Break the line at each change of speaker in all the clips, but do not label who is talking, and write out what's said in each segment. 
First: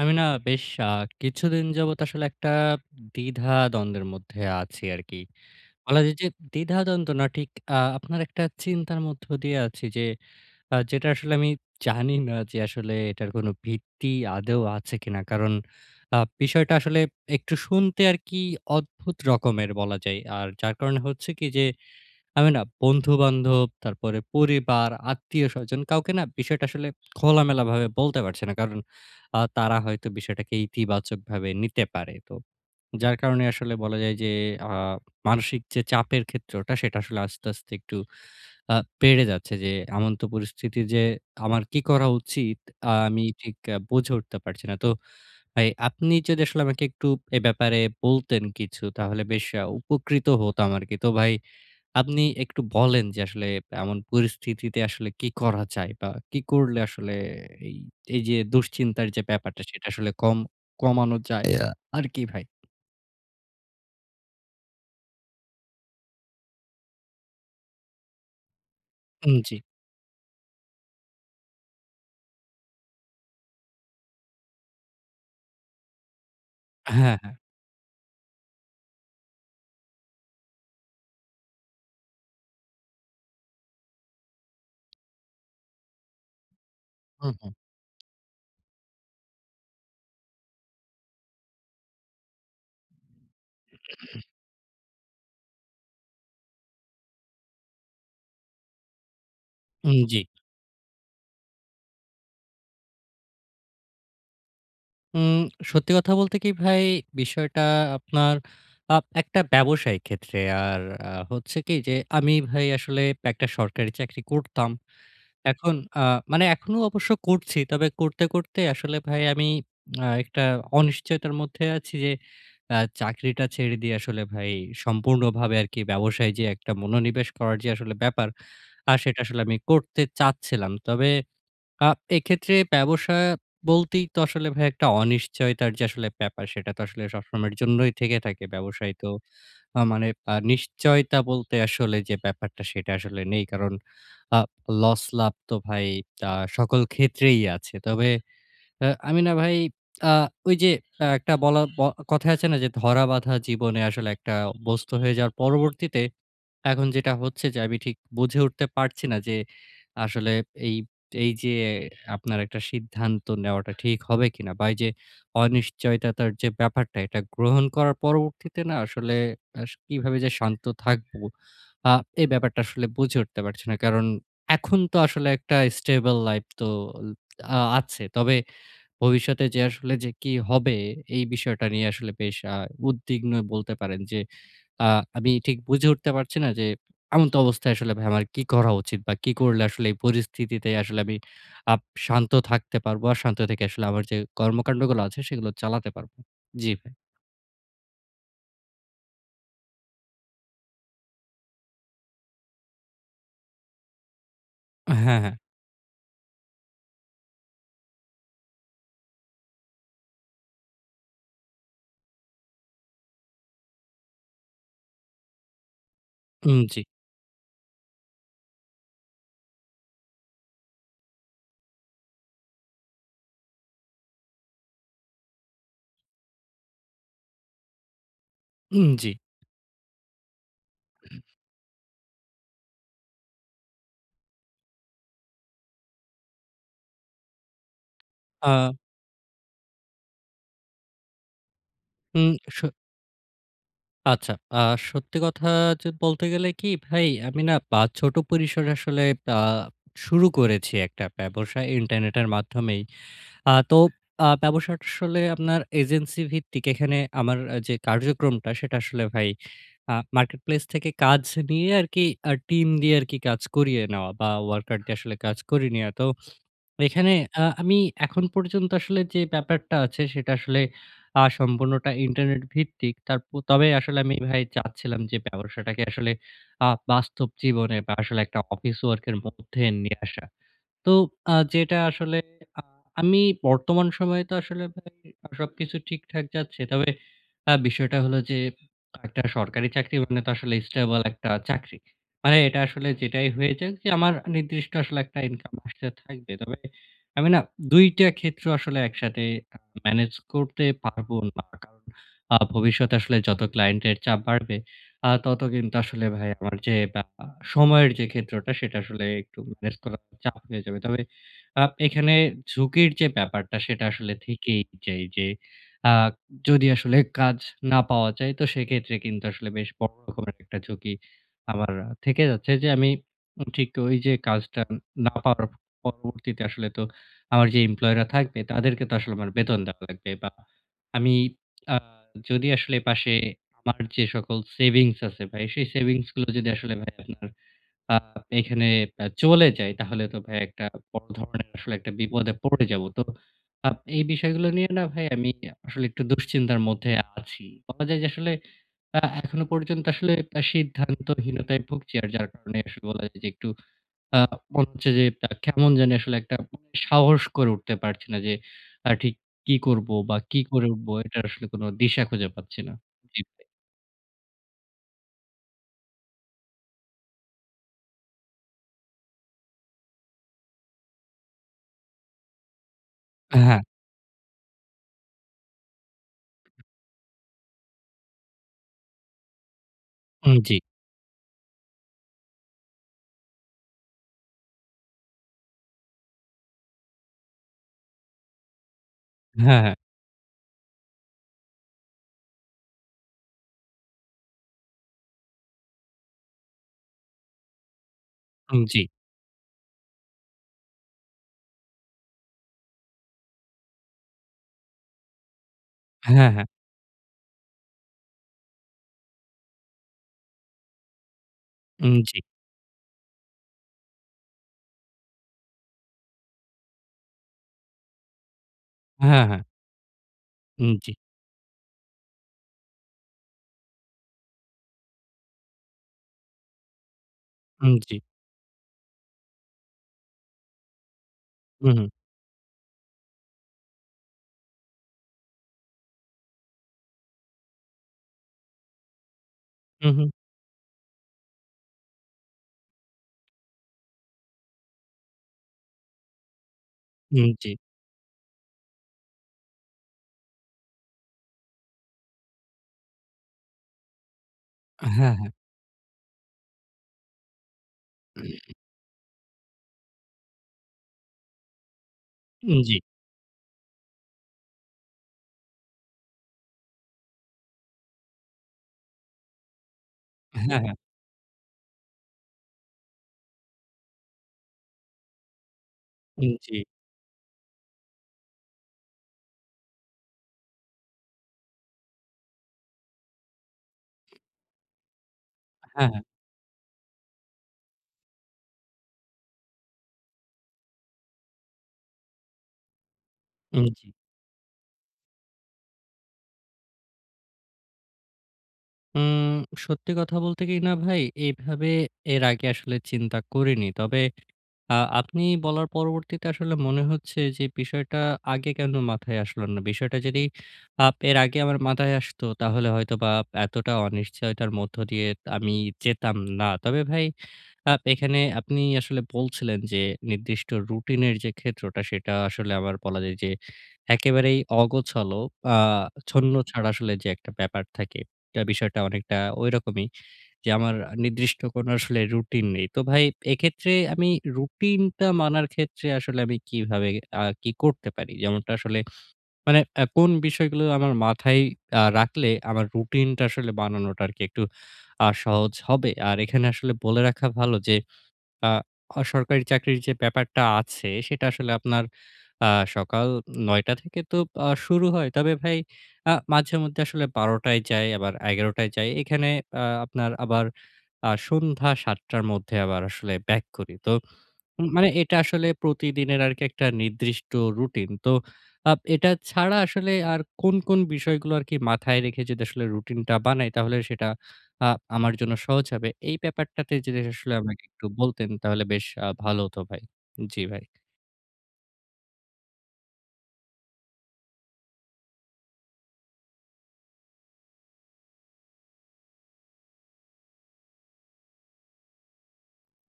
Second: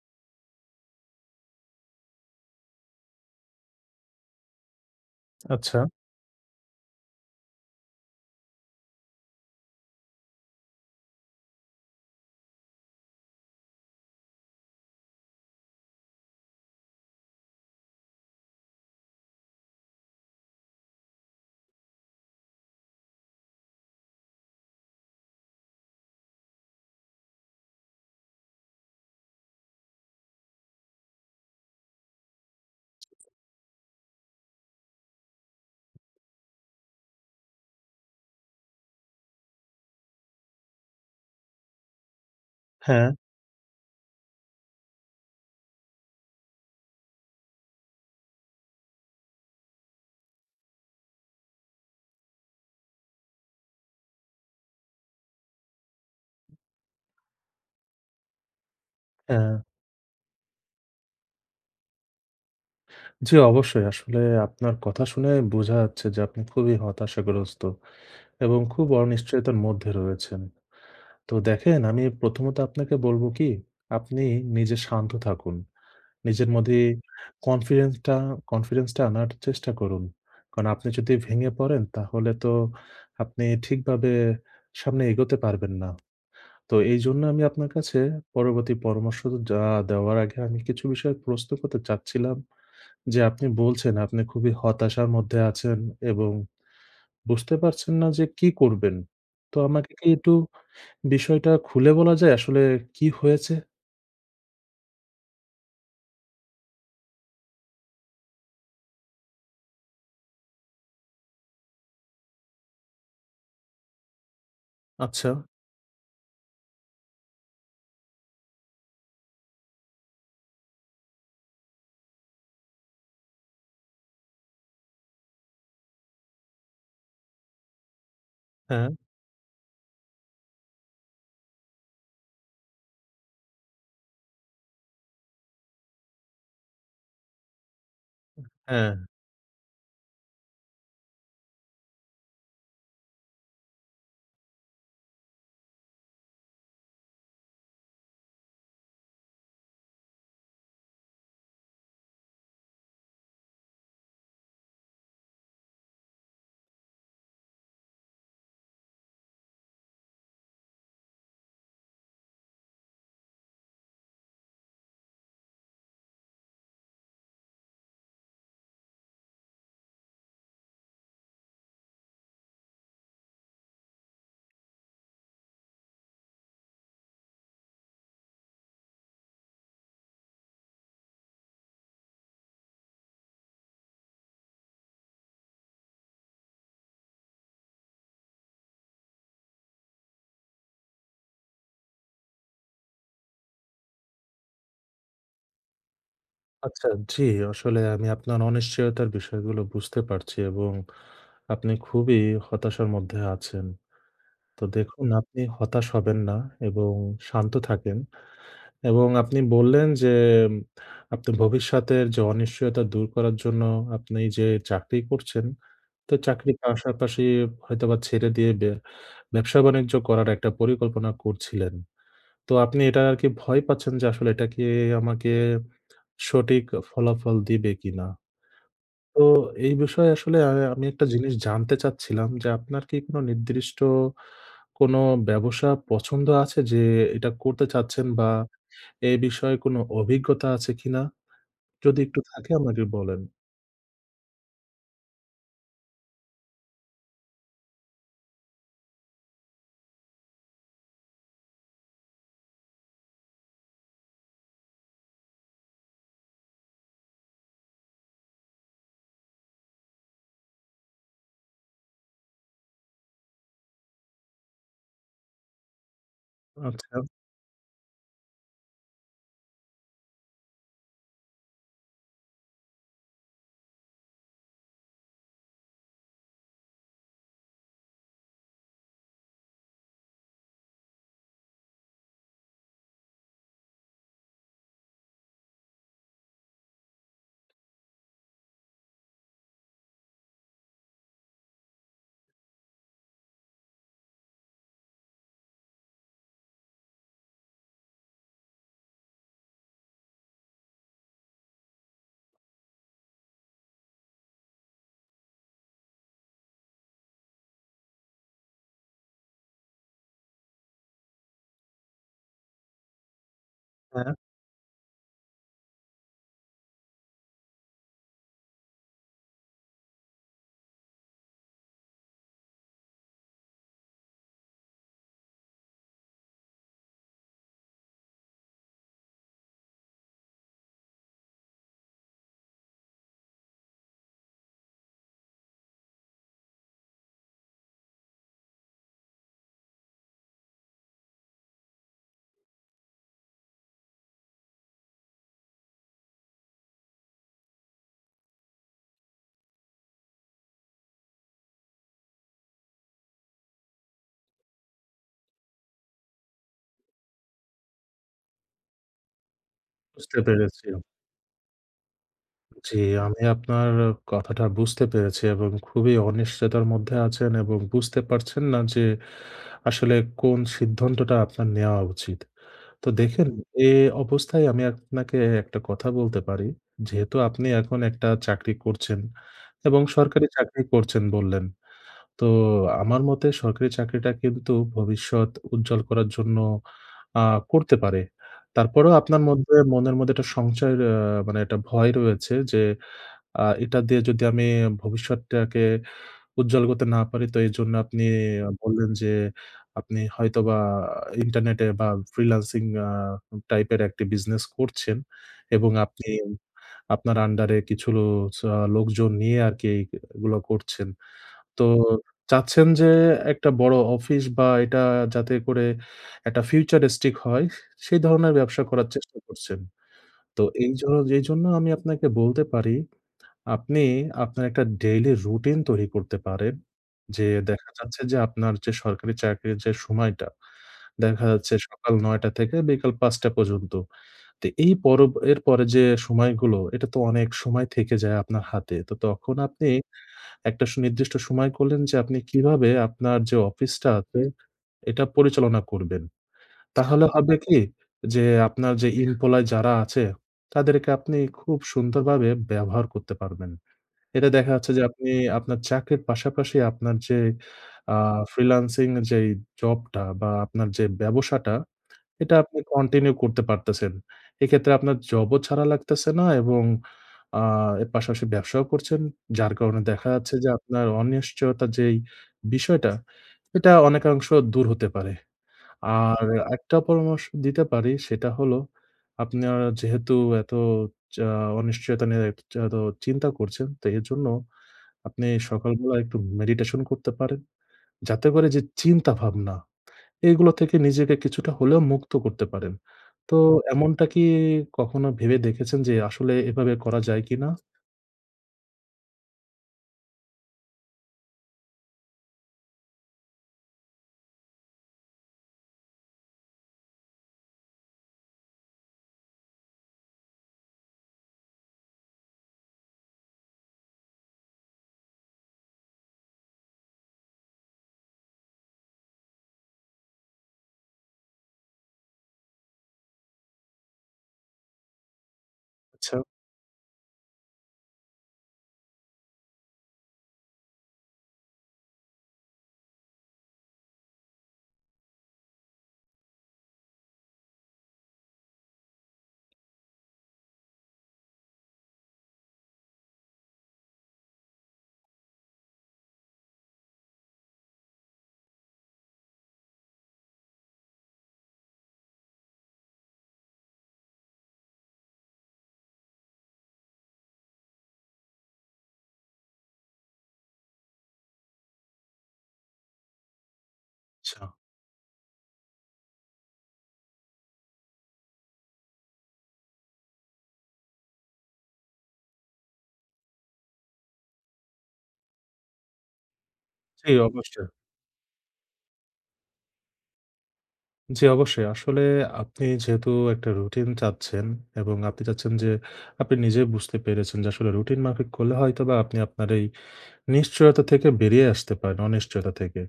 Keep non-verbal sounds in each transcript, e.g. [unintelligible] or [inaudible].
আমি না বেশ আ কিছুদিন যাবৎ আসলে একটা দ্বিধাদ্বন্দ্বের মধ্যে আছি আরকি।
আচ্ছা।
বলা যায় যে দ্বিধাদ্বন্দ্ব না ঠিক আ আপনার একটা চিন্তার মধ্য দিয়ে আছি যে আ যেটা আসলে আমি জানি না যে আসলে এটার কোনো ভিত্তি আদৌ আছে কিনা। কারণ আ বিষয়টা আসলে একটু শুনতে আর কি অদ্ভুত রকমের বলা যায়। আর যার কারণে হচ্ছে কি যে আমি না বন্ধুবান্ধব, তারপরে পরিবার, আত্মীয়স্বজন কাউকে না বিষয়টা আসলে খোলামেলাভাবে বলতে পারছি না। কারণ আ তারা হয়তো বিষয়টাকে ইতিবাচকভাবে নিতে পারে। তো যার কারণে আসলে বলা যায় যে আ মানসিক যে চাপের ক্ষেত্রটা সেটা আসলে আস্তে, আস্তে একটু আ পেড়ে যাচ্ছে যে এমন পরিস্থিতি যে আমার কি করা উচিত
হ্যাঁ।
আমি ঠিক আ বুঝে উঠতে পারছি না। তো ভাই আপনি যদি আসলে আমাকে একটু এ ব্যাপারে বলতেন কিছু তাহলে বেশ আ উপকৃত হতাম আরকি। তো ভাই, আপনি একটু বলেন যে আসলে এমন পরিস্থিতিতে আসলে কী করা যায়? বা কি করলে আসলে এই এইযে দুশ্চিন্তার যে
হ্যাঁ।
ব্যাপারটা সেটা আসলে কম কমানো যায় আর কি ভাই?
জি অবশ্যই। আসলে আপনার কথা শুনেই বুঝা যাচ্ছে যে আপনি খুবই হতাশাগ্রস্ত এবং খুব
উম
অনিশ্চয়তার
জি।
মধ্যে রয়েছেন। তো দেখেন আমি প্রথমত আপনাকে বলব কি আপনি নিজে শান্ত থাকুন। নিজের মধ্যেই
হ্যাঁ, হ্যাঁ।
confidence টা confidence টা আনার চেষ্টা করুন। কারণ আপনি যদি ভেঙে পড়েন তাহলে তো আপনি ঠিকভাবে সামনে এগোতে পারবেন না। তো এইজন্য
হু,
আমি
হু।
আপনার কাছে পরবর্তী পরামর্শ তো যা দেওয়ার আগে আমি কিছু বিষয়ে প্রশ্ন করতে চাচ্ছিলাম, যে আপনি বলছেন আপনি
[clears throat]
খুবই হতাশার মধ্যে আছেন এবং বুঝতে পারছেন না যে কি করবেন। তো আমাকে
হুম,
কি
জি।
একটু বিষয়টা খুলে বলা যায় আসলে কী হয়েছে?
উম সত্যি কথা বলতে কি ভাই, বিষয়টা আপনার আপ একটা ব্যবসায়িক ক্ষেত্রে, আর আ হচ্ছে কি? যে, আমি ভাই আসলে একটা সরকারি চাকরি করতাম।
আচ্ছা।
এখন আ মানে এখনও অবশ্য করছি। তবে করতে, করতে আসলে ভাই আমি [smacks lips] আ একটা অনিশ্চয়তার মধ্যে আছি যে আ চাকরিটা ছেড়ে দিয়ে আসলে ভাই সম্পূর্ণভাবে আরকি ব্যবসায় যে একটা মনোনিবেশ করার যে আসলে ব্যাপার,
হ্যাঁ।
আর সেটা আসলে আমি করতে চাচ্ছিলাম। তবে আ এক্ষেত্রে ব্যবসা বলতেই তো আসলে ভাই একটা অনিশ্চয়তার যে আসলে ব্যাপার সেটা তো আসলে সবসময়ের জন্যই থেকে
উব
থাকে। ব্যবসায়
হ্যাঁ।
তো আ মানে আ নিশ্চয়তা বলতে আসলে যে ব্যাপারটা, সেটা আসলে নেই। কারণ আ লস-লাভ তো ভাই তা সকল ক্ষেত্রেই আছে। তবে আ আমি না ভাই আ ঐযে আ একটা বলা ব কথা আছে না, যে ধরাবাঁধা জীবনে আসলে একটা বস্তু হয়ে যাওয়ার পরবর্তীতে এখন যেটা হচ্ছে যে, আমি ঠিক বুঝে উঠতে পারছি না যে, আসলে এই এই যে আপনার একটা সিদ্ধান্ত নেওয়াটা ঠিক হবে কিনা? বা এই যে অনিশ্চয়তার যে ব্যাপারটা, এটা গ্রহণ করার পরবর্তীতে না আসলে আস কিভাবে যে শান্ত থাকব? আ এই ব্যাপারটা আসলে বুঝে উঠতে পারছি না। কারণ এখন তো আসলে একটা stable life তো আ আছে। তবে ভবিষ্যতে যে আসলে যে কি হবে? এই বিষয়টা নিয়ে আসলে বেশ আ উদ্বিগ্নই বলতে পারেন। যে আ আমি ঠিক বুঝে উঠতে পারছি না যে, এমতাবস্থায় আসলে ভাই আমার কি করা উচিত? বা কি করলে আসলে এই পরিস্থিতিতে আসলে আমি আপ শান্ত থাকতে পারবো? আর শান্ত থেকে আসলে আমার যে কর্মকান্ডগুলো আছে সেগুলো চালাতে পারব। জ্বি
আচ্ছা,
ভাই।
জ্বি আসলে আমি আপনার অনিশ্চয়তার বিষয়গুলো বুঝতে পারছি এবং আপনি খুবই হতাশার মধ্যে আছেন। তো দেখুন
হ্যাঁ, হ্যাঁ।
আপনি হতাশ হবেন না এবং শান্ত থাকেন। এবং আপনি বললেন যে, আপনি ভবিষ্যতের যে অনিশ্চয়তা দূর করার জন্য আপনি যে চাকরি করছেন, তো চাকরির
উম জ্বি।
পাশাপাশি হয়তোবা ছেড়ে দিয়ে বে ব্যবসা বাণিজ্য করার একটা পরিকল্পনা করছিলেন। তো আপনি এটা আর কি ভয় পাচ্ছেন যে, "আসলে এটা কি আমাকে সঠিক ফলাফল দিবে কিনা?"
উম জ্বি।
তো এই বিষয়ে আসলে আ আমি একটা
[clears throat]
জিনিস জানতে চাচ্ছিলাম যে, আপনার কি কোনো নির্দিষ্ট কোন ব্যবসা পছন্দ আছে? যে এইটা করতে চাচ্ছেন বা
আ
এ বিষয়ে কোন অভিজ্ঞতা আছে কিনা? যদি একটু
উম
থাকে
স
আমাকে বলেন।
আচ্ছা। আ সত্যি কথা য বলতে গেলে কি ভাই আমি না পা ছোট পরিসরে আসলে আ শুরু করেছি একটা ব্যবসা ইন্টারনেটের মাধ্যমেই। আ তো আ ব্যবসাটা আসলে আপনার এজেন্সি ভিত্তিক। এখানে আমার আ যে কার্যক্রমটা সেটা আসলে ভাই আ marketplace থেকে কাজ নিয়ে আরকি আ টিম দিয়ে আরকি কাজ করিয়ে নেওয়া বা, ওয়ার্কার দিয়ে আসলে কাজ করে নিয়া। তো
আচ্ছা।
এখানে আ আমি এখন পর্যন্ত আসলে যে ব্যাপারটা আছে সেটা আসলে আ সম্পূর্ণটা ইন্টারনেট ভিত্তিক। তারপ তবে আসলে আমি ভাই চাচ্ছিলাম যে ব্যবসাটাকে আসলে আ বাস্তব জীবনে বা আসলে একটা office work এর মধ্যে নিয়ে আসা। তো আ যেটা আসলে আ আমি বর্তমান সময়ে তো আসলে ভাই আ সবকিছু ঠিকঠাক যাচ্ছে। তবে আ বিষয়টা হলো যে একটা সরকারি চাকরি মানে তো আসলে স্টেবল একটা চাকরি। মানে এটা আসলে যেটাই হয়ে যাক, যে আমার নির্দিষ্ট আসলে একটা ইনকাম আসতে থাকবে। তবে আমি না ২ টা ক্ষেত্র আসলে একসাথে আ ম্যানেজ করতে পারবো না। কারণ আ ভবিষ্যতে আসলে যত ক্লায়েন্টের চাপ বাড়বে, আ তত কিন্তু আসলে ভাই আমার যে আ সময়ের যে ক্ষেত্রটা, সেটা আসলে একটু ম্যানেজ করা চাপ হয়ে যাবে। তবে আ এখানে ঝুঁকির যে ব্যাপারটা সেটা
হ্যাঁ।
আসলে থেকেই যায়। যে আ যদি আসলে কাজ না পাওয়া যায়, তো সেক্ষেত্রে কিন্তু আসলে বেশ বড় রকমের একটা ঝুঁকি আমার থেকে যাচ্ছে। যে আমি উম ঠিক ওই যে কাজটা না পাওয়ার পরবর্তীতে আসলে তো আমার যে employee রা থাকবে তাদেরকে তো আসলে আমার বেতন দেওয়া লাগবে। বা আমি আ যদি আসলে পাশে আমার যে সকল সেভিংস আছে ভাই, সেই সেভিংসগুলো যদি আসলে ভাই আপনার আ এখানে আ চলে যায় তাহলে তো ভাই একটা বড় ধরনের আসলে একটা বিপদে পড়ে যাবো। তো আপ এই বিষয়গুলো নিয়ে না ভাই আমি আসলে একটু দুশ্চিন্তার মধ্যেi আছি। বলা যায় যে আসলে আ এখনো পর্যন্ত আসলে এ সিদ্ধান্তহীনতায় ভুগছি। আর যার কারণে আসলে বলা যায় যে একটু আ মনে হচ্ছে যে আ কেমন জানি আসলে একটা সাহস করে উঠতে পারছি না। যে আ ঠিক কি করবো বা
বুঝতে
কি
পেরেছি
করে
আমি।
উঠবো? এটা আসলে কোন দিশা খুঁজে পাচ্ছি না।
জি। আমি
জি, ভাই।
আপনার কথাটা বুঝতে পেরেছি এবং খুবই অনিশ্চয়তার মধ্যে আছেন এবং বুঝতে পারছেন না যে আসলে কোন সিদ্ধান্তটা আপনার নেওয়া উচিত। তো দেখেন
হ্যাঁ।
এ অবস্থায় আমি আপ-নাকে একটা কথা বলতে পারি। যেহেতু আপনি এখন একটা চাকরি করছেন এবং সরকারি
হুম, জি।
চাকরি করছেন বললেন। তো আমার মতে সরকারি চাকরিটা কিন্তু ভবিষ্যৎ উজ্জ্বল করার জন্য আ করতে পারে। তারপরেও আপনার মধ্যে
হ্যাঁ, হ্যাঁ।
মনের মধ্যে একটা সংশয় আ মানে একটা ভয় রয়েছে। যে আ এটা দিয়ে যদি আমি ভবিষ্যৎটাকে উজ্জ্বল করতে না পারি? তো এজন্য আপনি
হুম, জি।
বললেন যে আপনি হয়তোবা ইন্টারনেটে বা, ফ্রিল্যান্সিং আ টাইপের একটি বিজনেস করছেন। এবং আপনি
হ্যাঁ, হ্যাঁ।
আপনার আন্ডারে কিছু লো স লোকজন নিয়ে আরকি এইগুলা করছেন। তো
হুম, জি।
চাচ্ছেন যে একটা বড় অফিস বা এটা যাতে করে একটা futuristic হয়, সেই ধরনের ব্যবসা করার চেষ্টা
হ্যাঁ, হ্যাঁ।
করছেন। তো
হুম,
এই
জি।
জন্য যে জন্য আমি আপনাকে বলতে পারি আপনি আপনার একটা ডেইলি রুটিন তৈরি করতে পারেন। যে দেখা
হুম, জি।
যাচ্ছে যে, আপনার যে সরকারি চাকরির যে সময়টা, দেখা যাচ্ছে
হু, হু।
সকাল ৯ টা থেকে বিকাল ৫ টা পর্যন্ত। তো এই পর এর পরে যে সময়গুলো, এটা তো অনেক সময় থেকে যায় আপনার হাতে। তো তখন আপনি
হু, হু।
একটা সুনির্দিষ্ট সময় করলেন যে আপনি কীভাবে আপনার যে অফিসটা আছে, এটা পরিচালনা করবেন। তাহলে
হুম,
হবে
জি।
কি যে আপনার যে employee যারা আছে, তাদেরকে আপনি খুব সুন্দরভাবে ব্যবহার করতে পারবেন। এটা দেখা যাচ্ছে যে
অ্যা
আপনি
হ্যাঁ, হ্যাঁ।
আপনার চাকরির পাশাপাশি আপনার যে আ ফ্রিল্যান্সিং যেই জবটা বা আপনার যে ব্যবসাটা, এটা
উম
আপনি
জি।
কন্টিনিউ করতে পারতেছেন। এক্ষেত্রে আপনার জবও ছাড়া লাগতেছে না এবং আ এর পাশাপাশি ব্যবসাও করছেন। যার কারণে দেখা যাচ্ছে যে
হ্যাঁ, হ্যাঁ।
আপনার অনিশ্চয়তা যেই বিষয়টা, এটা অনেকাংশ দূর হতে পারে। আর
হুম, জি।
একটা পরামর্শ দিতে পারি। সেটা হলো আপনার যেহেতু এত যা অনিশ্চয়তা নিয়ে এ এচ এত চিন্তা করছেন তো এরজন্য আপনি
হ্যাঁ, হ্যাঁ।
সকালবেলায় একটু মেডিটেশন করতে পারেন। যাতে করে যে চিন্তাভাবনা, এগুলা থেকে নিজেকে কিছুটা হলেও মুক্ত করতে পারেন। তো
হুম, জি।
এমনটা কি কখনো ভেবে দেখেছেন যে আসলে এভাবে করা যায় কিনা?
উম সত্যি কথা বলতে কি না ভাই, এভাবে এর আগে আসলে চিন্তা করিনি। তবে, আ আপনি বলার পরবর্তীতে আসলে মনে হচ্ছে যে বিষয়টা আগে কেন মাথায় আসলো না। বিষয়টা যদি আ এর আগে আমার মাথায় আসত, তাহলে হয়তোবা এতটা অনিশ্চয়তার মধ্য দিয়ে আমি যেতাম না। তবে ভাই, আপ এখানে আপনি আসলে বলছিলেন যে, নির্দিষ্ট রুটিনের যে ক্ষেত্রটা, সেটা আসলে আবার বলা যায় যে একেবারেই অগোছালো, আ
আচ্ছা।
ছন্ন-ছাড়া আসলে যে একটা ব্যাপার থাকে। তা বিষয়টা অনেকটা ঐরকমই, যে আমার নির্দিষ্ট কোনো আসলে রুটিন নেই। তো ভাই, এক্ষেত্রে আমি রুটিনটা মানার ক্ষেত্রে আসলে আমি কিভাবে আ কি করতে পারি? যেমনটা আসলে, মানে এ কোন বিষয়গুলো আমার মাথায় আ রাখলে আমার রুটিনটা আসলে বানানোটা আরকি একটু আ সহজ হবে। আর এখানে আসলে বলে রাখা ভালো যে আ বেসরকারি চাকরির যে ব্যাপারটা আছে, সেটা আসলে আপনার আ সকাল ৯ঃ০০ টা থেকে তো আ শুরু হয়। তবে ভাই, আ মাঝেমধ্যে আসলে ১২ঃ০০ য় যাই, আবার ১১ঃ০০ য় যাই। এখানে আ আপনার আবার আ সন্ধ্যা ৭ টার মধ্যে আবার আসলে back করি। তো,
আচ্ছা।
মানে এটা আসলে প্রতিদিনের আরকি একটা নির্দিষ্ট রুটিন। তো, আব এটা ছাড়া আসলে, আর কোন, কোন বিষয়গুলো আরকি মাথায় রেখে যদি আসলে রুটিনটা বানাই, তাহলে সেটা আ আমার জন্য সহজ হবে। এই ব্যাপারটাতে যদি
জি,
[unintelligible] আমাকে
অবশ্যই।
একটু বলতেন, তাহলে বেশ আ ভালো হতো, ভাই। জি, ভাই।
জ্বি, অবশ্যই। আসলে, আপনি যেহেতু একটা রুটিন চাচ্ছেন এবং আপনি চাচ্ছেন যে, আপনি নিজেই বুঝতে পেরেছেন যে আসলে রুটিন মাফিক করলে হয়তোবা আপনি আপনার এই নিশ্চয়তা থেকে বেরিয়ে আসতে পারেন, অনিশ্চয়তা থেকে।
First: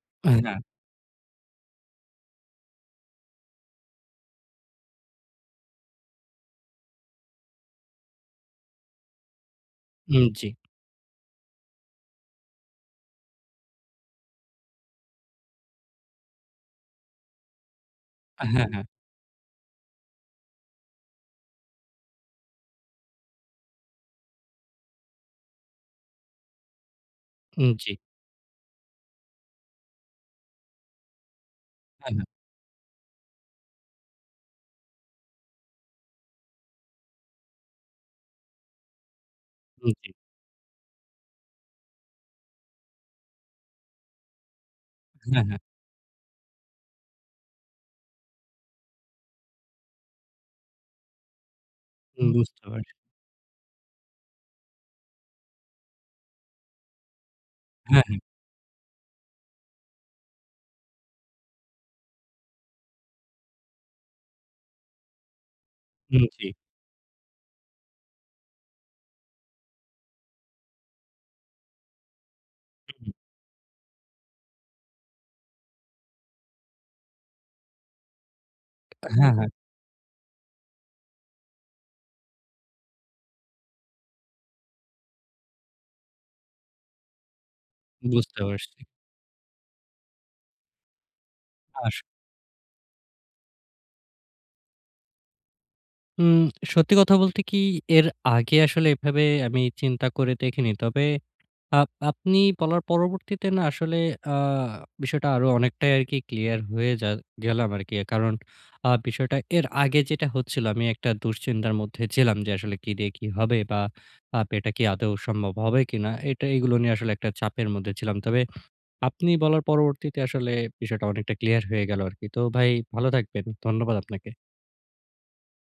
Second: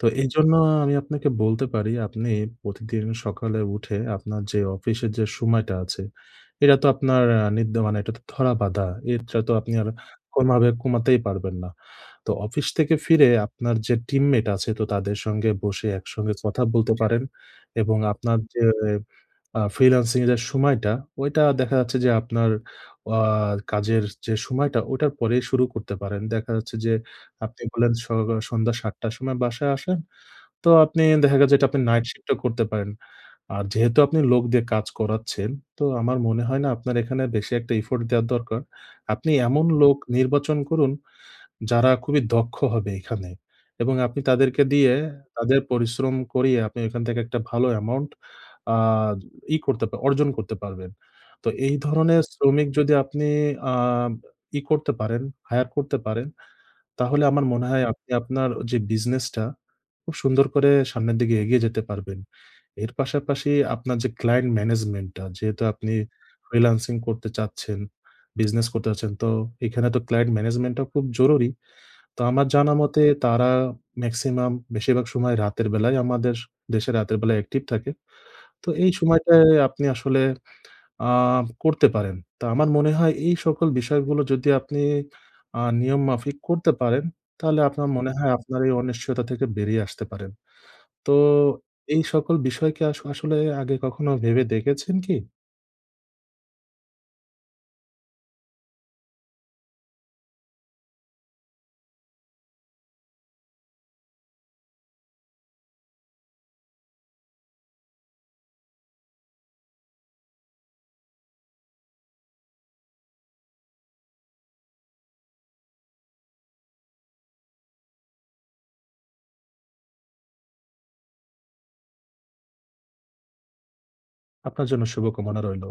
তো,
এহ
এইজন্য
না।
আ আমি আপনাকে বলতে পারি, আপনি প্রতিদিন সকালে উঠে, আপনার যে অফিসের যে সময়টা আছে, এটা তো আপনার এ নিত্য মানে, এটা তো ধরা-বাঁধা। এরটা তো আপনি আর
হুম জী।
কোনোভাবে কমাতেই পারবেন না। তো অফিস থেকে ফিরে আপনার যে team mate আছে, তো তাদের সঙ্গে বসে একসঙ্গে কথা বলতে পারেন। এবং আপনার যে
হ্যাঁ, হ্যাঁ।
এ আ freelancing এর যে সময়টা, ঐটা দেখা যাচ্ছে যে আপনার আ কাজের যে সময়টা ওটার পরেই শুরু করতে পারেন। দেখা যাচ্ছে যে
হু,
আপনি বললেন
জী।
সকল সন্ধ্যা ৭ টার সময় বাসায় আসেন। তো আপনি দেখা গেছে এটা আপনি night
হ্যাঁ, হ্যাঁ।
shift ও করতে পারেন। আর যেহেতু আপনি লোক দিয়ে কাজ করাচ্ছেন, তো আমার মনে হয় না আপনার এখানে বেশি একটা effort দেওয়া দরকার। আপনি এমন
হুম,
লোক
জী।
নির্বাচন করুন, যারা খুবই দক্ষ হবে এখানে। এবং আপনি তাদেরকে দিয়ে,
হ্যাঁ, হ্যাঁ।
তাদের পরিশ্রম করিয়ে, আপনি এখান থেকে একটা ভালো amount আ ই করতে পার অর্জন করতে পারবেন। তো, এই ধরনের
হুম বুঝতে
শ্রমিক
পার
যদি আপনি আ ই করতে পারেন, hire করতে পারেন, তাহলে আমার মনে হয়
হ্যাঁ,
আপনি
হ্যাঁ।
আপনার যে বিজনেসটা, খুব সুন্দর করে সামনের দিকে এগিয়ে যেতে পারবেন। এর পাশাপাশি আপনার যে client management টা, যেহেতু আপনি
হুম জী।
freelancing করতে চাচ্ছেন, বিজনেস করতে চাচ্ছেন, তো, এখানে তো client management টা খুব জরুরি। তো, আমার জানা মতে,
উম-হুম।
তারা maximum বেশিরভাগ সময় রাতের বেলায়, আমাদের দেশে রাতের বেলায় active থাকে। তো এই
হ্যাঁ,
সময়টায়
হ্যাঁ।
আপনি আসলে আ করতে পারেন। তো আমার মনে হয়, এই সকল বিষয়গুলো যদি আপনি আ নিয়ম মাফিক করতে পারেন, তাহলে আপনার মনে হয়
বুঝতে
আপনার এই
পারছি।
অনিশ্চয়তা থেকে বেরিয়ে আসতে পারেন। তো,
হাস।
এই সকল বিষয় কি আস আসলে আগে কখনো ভেবে দেখেছেন কি?
উম সত্যি কথা বলতে কি, এর আগে আসলে এভাবে আমি চিন্তা করে দেখিনি। তবে, আব আপনি বলার পরবর্তীতে না, আসলে আ বিষয়টা আরো অনেকটাই আরকি clear হয়ে যা গেলাম আরকি। কারণ, আ বিষয়টা এর আগে যেটা হচ্ছিলো, আমি একটা দুশ্চিন্তার মধ্যে ছিলাম, যে আসলে কি দিয়ে কি হবে? বা আব এটা কি আদৌ সম্ভব হবে কিনা। এটা এইগুলো নিয়ে আসলে একটা চাপের মধ্যে ছিলাম। তবে, আপনি বলার পরবর্তীতে আসলে বিষয়টা অনেকটা clear হয়ে গেলো আরকি। তো ভাই, ভালো থাকবেন। ধন্যবাদ আপনাকে।
আপনার জন্যে শুভকামনা রইল।